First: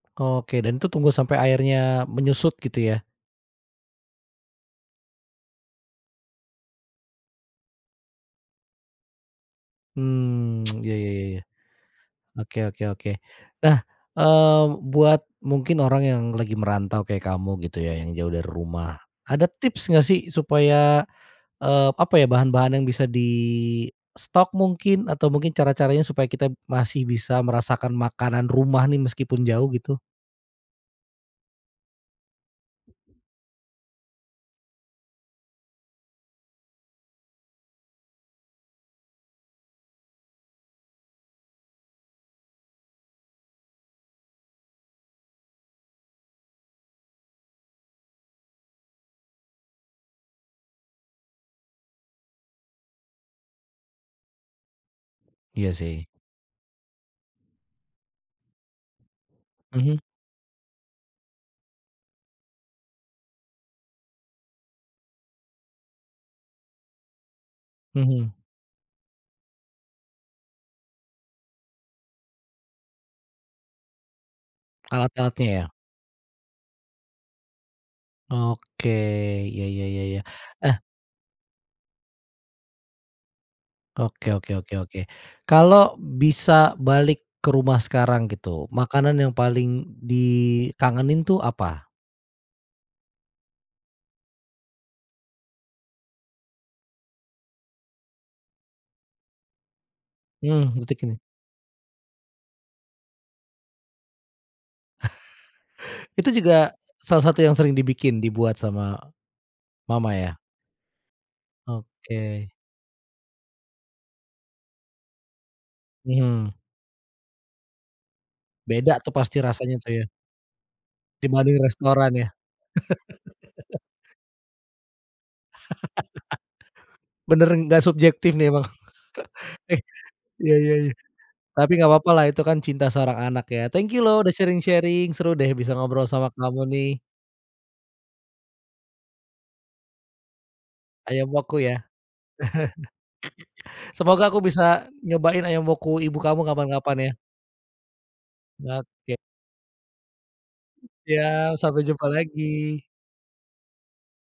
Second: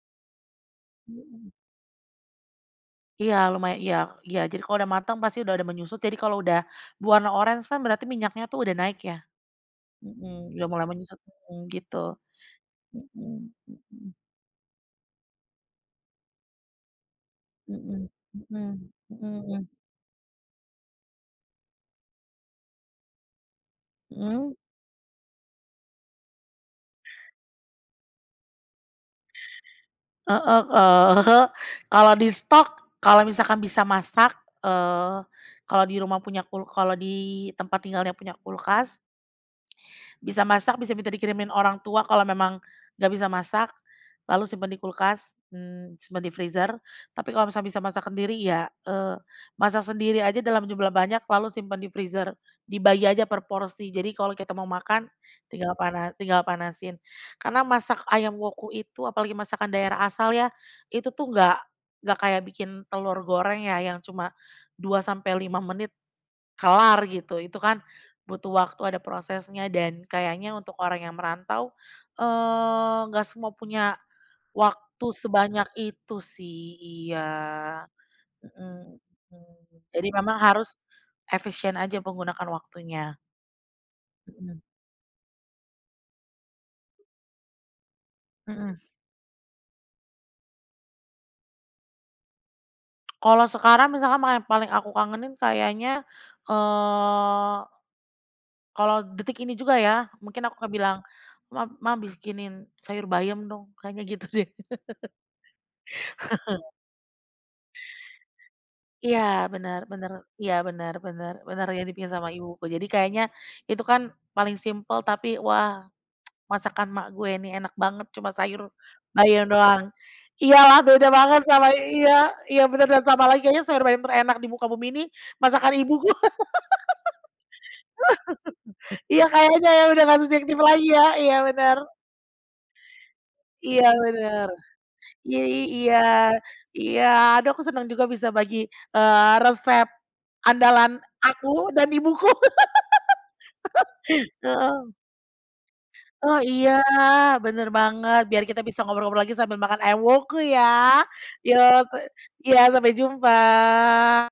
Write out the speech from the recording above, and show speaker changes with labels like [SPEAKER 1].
[SPEAKER 1] Oke, dan itu tunggu sampai
[SPEAKER 2] Mhm.
[SPEAKER 1] airnya menyusut, gitu ya?
[SPEAKER 2] Iya, lumaya iya iya. Jadi kalau udah mateng, pasti udah ada menyusut. Jadi kalau udah, berwarna oranye kan, berarti minyaknya tuh udah naik, ya. Mhm,
[SPEAKER 1] Mmm.
[SPEAKER 2] udah mulai
[SPEAKER 1] Iya iya
[SPEAKER 2] menyusut,
[SPEAKER 1] iya iya.
[SPEAKER 2] mhm, gitu,
[SPEAKER 1] Oke oke oke.
[SPEAKER 2] mhm
[SPEAKER 1] Nah,
[SPEAKER 2] mhm.
[SPEAKER 1] eee, buat mungkin orang yang lagi merantau kayak kamu, gitu ya.
[SPEAKER 2] Mhm
[SPEAKER 1] Yang jauh dari
[SPEAKER 2] mhm
[SPEAKER 1] rumah.
[SPEAKER 2] mhm
[SPEAKER 1] Ada
[SPEAKER 2] mhm.
[SPEAKER 1] tips nggak sih, supaya, eee, apa ya, bahan-bahan yang bisa distok,
[SPEAKER 2] Mhm.
[SPEAKER 1] mungkin. Atau mungkin cara-caranya supaya kita masih bisa merasakan makanan rumah, nih. Meskipun jauh, gitu?
[SPEAKER 2] Heeh, eee, kalau distok, kalau misalkan bisa masak, eee, kalau di rumah punya kul kalau di tempat tinggalnya punya kulkas bisa masak, bisa minta dikirimin orang tua, kalau memang nggak bisa masak, lalu simpen di kulkas, mmm, simpen di freezer. Tapi kalau misalnya bisa masak sendiri ya, eee, masak sendiri aja dalam jumlah banyak, lalu simpen di freezer. Dibagi aja per porsi, jadi kalau kita mau makan,
[SPEAKER 1] Iya,
[SPEAKER 2] tinggal
[SPEAKER 1] sih.
[SPEAKER 2] pana tinggal panasin. Karena masak ayam Woku itu, apalagi masakan
[SPEAKER 1] Mhm.
[SPEAKER 2] daerah asal ya. Itu tuh, nggak nggak kayak bikin telur goreng, ya. Yang cuma, 2 sampai 5 menit, kelar, gitu. Itu kan
[SPEAKER 1] Mhm.
[SPEAKER 2] butuh waktu, ada prosesnya, dan kayaknya untuk orang yang merantau, eee, nggak semua punya, waktu
[SPEAKER 1] Alat-alatnya, ya?
[SPEAKER 2] sebanyak itu, sih. Iya,
[SPEAKER 1] Oke.
[SPEAKER 2] mhm, hmm.
[SPEAKER 1] Iya iya iya
[SPEAKER 2] Jadi
[SPEAKER 1] iya.
[SPEAKER 2] memang harus,
[SPEAKER 1] Eh
[SPEAKER 2] efisien aja, menggunakan waktunya.
[SPEAKER 1] Oke oke
[SPEAKER 2] Mhm.
[SPEAKER 1] oke oke. Kalau bisa balik ke rumah sekarang, gitu.
[SPEAKER 2] Mhm.
[SPEAKER 1] Makanan yang paling dikangenin tuh, apa?
[SPEAKER 2] Kalau sekarang masakan ma paling aku kangenin kayaknya, eee, kalau detik ini juga ya, mungkin aku akan
[SPEAKER 1] Mmm,
[SPEAKER 2] bilang,
[SPEAKER 1] detik ini?
[SPEAKER 2] "Ma Mah bikinin sayur bayam dong" kayaknya gitu deh.
[SPEAKER 1] Itu juga, salah satu yang sering dibikin dibuat sama,
[SPEAKER 2] Iya, bener bener
[SPEAKER 1] mama ya?
[SPEAKER 2] iya, bener bener bener yang dibikin sama
[SPEAKER 1] Oke.
[SPEAKER 2] ibuku. Jadi kayaknya, itu kan paling simpel tapi, "Wah
[SPEAKER 1] Mhm.
[SPEAKER 2] masakan mak gue nih, enak banget, cuma sayur
[SPEAKER 1] Beda tuh, pasti
[SPEAKER 2] bayam
[SPEAKER 1] rasanya tuh
[SPEAKER 2] doang."
[SPEAKER 1] ya?
[SPEAKER 2] Iyalah beda banget
[SPEAKER 1] Dibanding
[SPEAKER 2] sama i iya
[SPEAKER 1] restoran, ya?
[SPEAKER 2] iya bener, dan tambah lagi kayaknya sayur bayam terenak di muka bumi ini, masakan ibu gue.
[SPEAKER 1] Bener nggak subjektif nih, emang.
[SPEAKER 2] Iya, kayaknya
[SPEAKER 1] Eh,
[SPEAKER 2] ya, udah nggak
[SPEAKER 1] Iya
[SPEAKER 2] subjektif
[SPEAKER 1] iya
[SPEAKER 2] lagi
[SPEAKER 1] iya.
[SPEAKER 2] ya iya,
[SPEAKER 1] Tapi
[SPEAKER 2] bener.
[SPEAKER 1] nggak papa lah, Itu kan cinta seorang anak, ya.
[SPEAKER 2] Iya,
[SPEAKER 1] Thank you loh, udah
[SPEAKER 2] bener.
[SPEAKER 1] sharing-sharing seru
[SPEAKER 2] I
[SPEAKER 1] deh,
[SPEAKER 2] i
[SPEAKER 1] bisa
[SPEAKER 2] iya
[SPEAKER 1] ngobrol sama kamu nih.
[SPEAKER 2] iya aduh aku senang juga bisa bagi, eee, resep, andalan
[SPEAKER 1] Ayam
[SPEAKER 2] aku
[SPEAKER 1] Woku, ya?
[SPEAKER 2] dan ibuku.
[SPEAKER 1] Semoga aku bisa
[SPEAKER 2] Heeh.
[SPEAKER 1] nyobain Ayam Woku ibu
[SPEAKER 2] Oh,
[SPEAKER 1] kamu
[SPEAKER 2] iya.
[SPEAKER 1] kapan-kapan, ya.
[SPEAKER 2] Bener banget. Biar kita bisa
[SPEAKER 1] Oke.
[SPEAKER 2] ngobrol-ngobrol lagi, sambil makan ayam Woku ya.
[SPEAKER 1] Siap.
[SPEAKER 2] Yo,
[SPEAKER 1] Sampai
[SPEAKER 2] pe
[SPEAKER 1] jumpa
[SPEAKER 2] iya,
[SPEAKER 1] lagi.
[SPEAKER 2] sampai jumpa.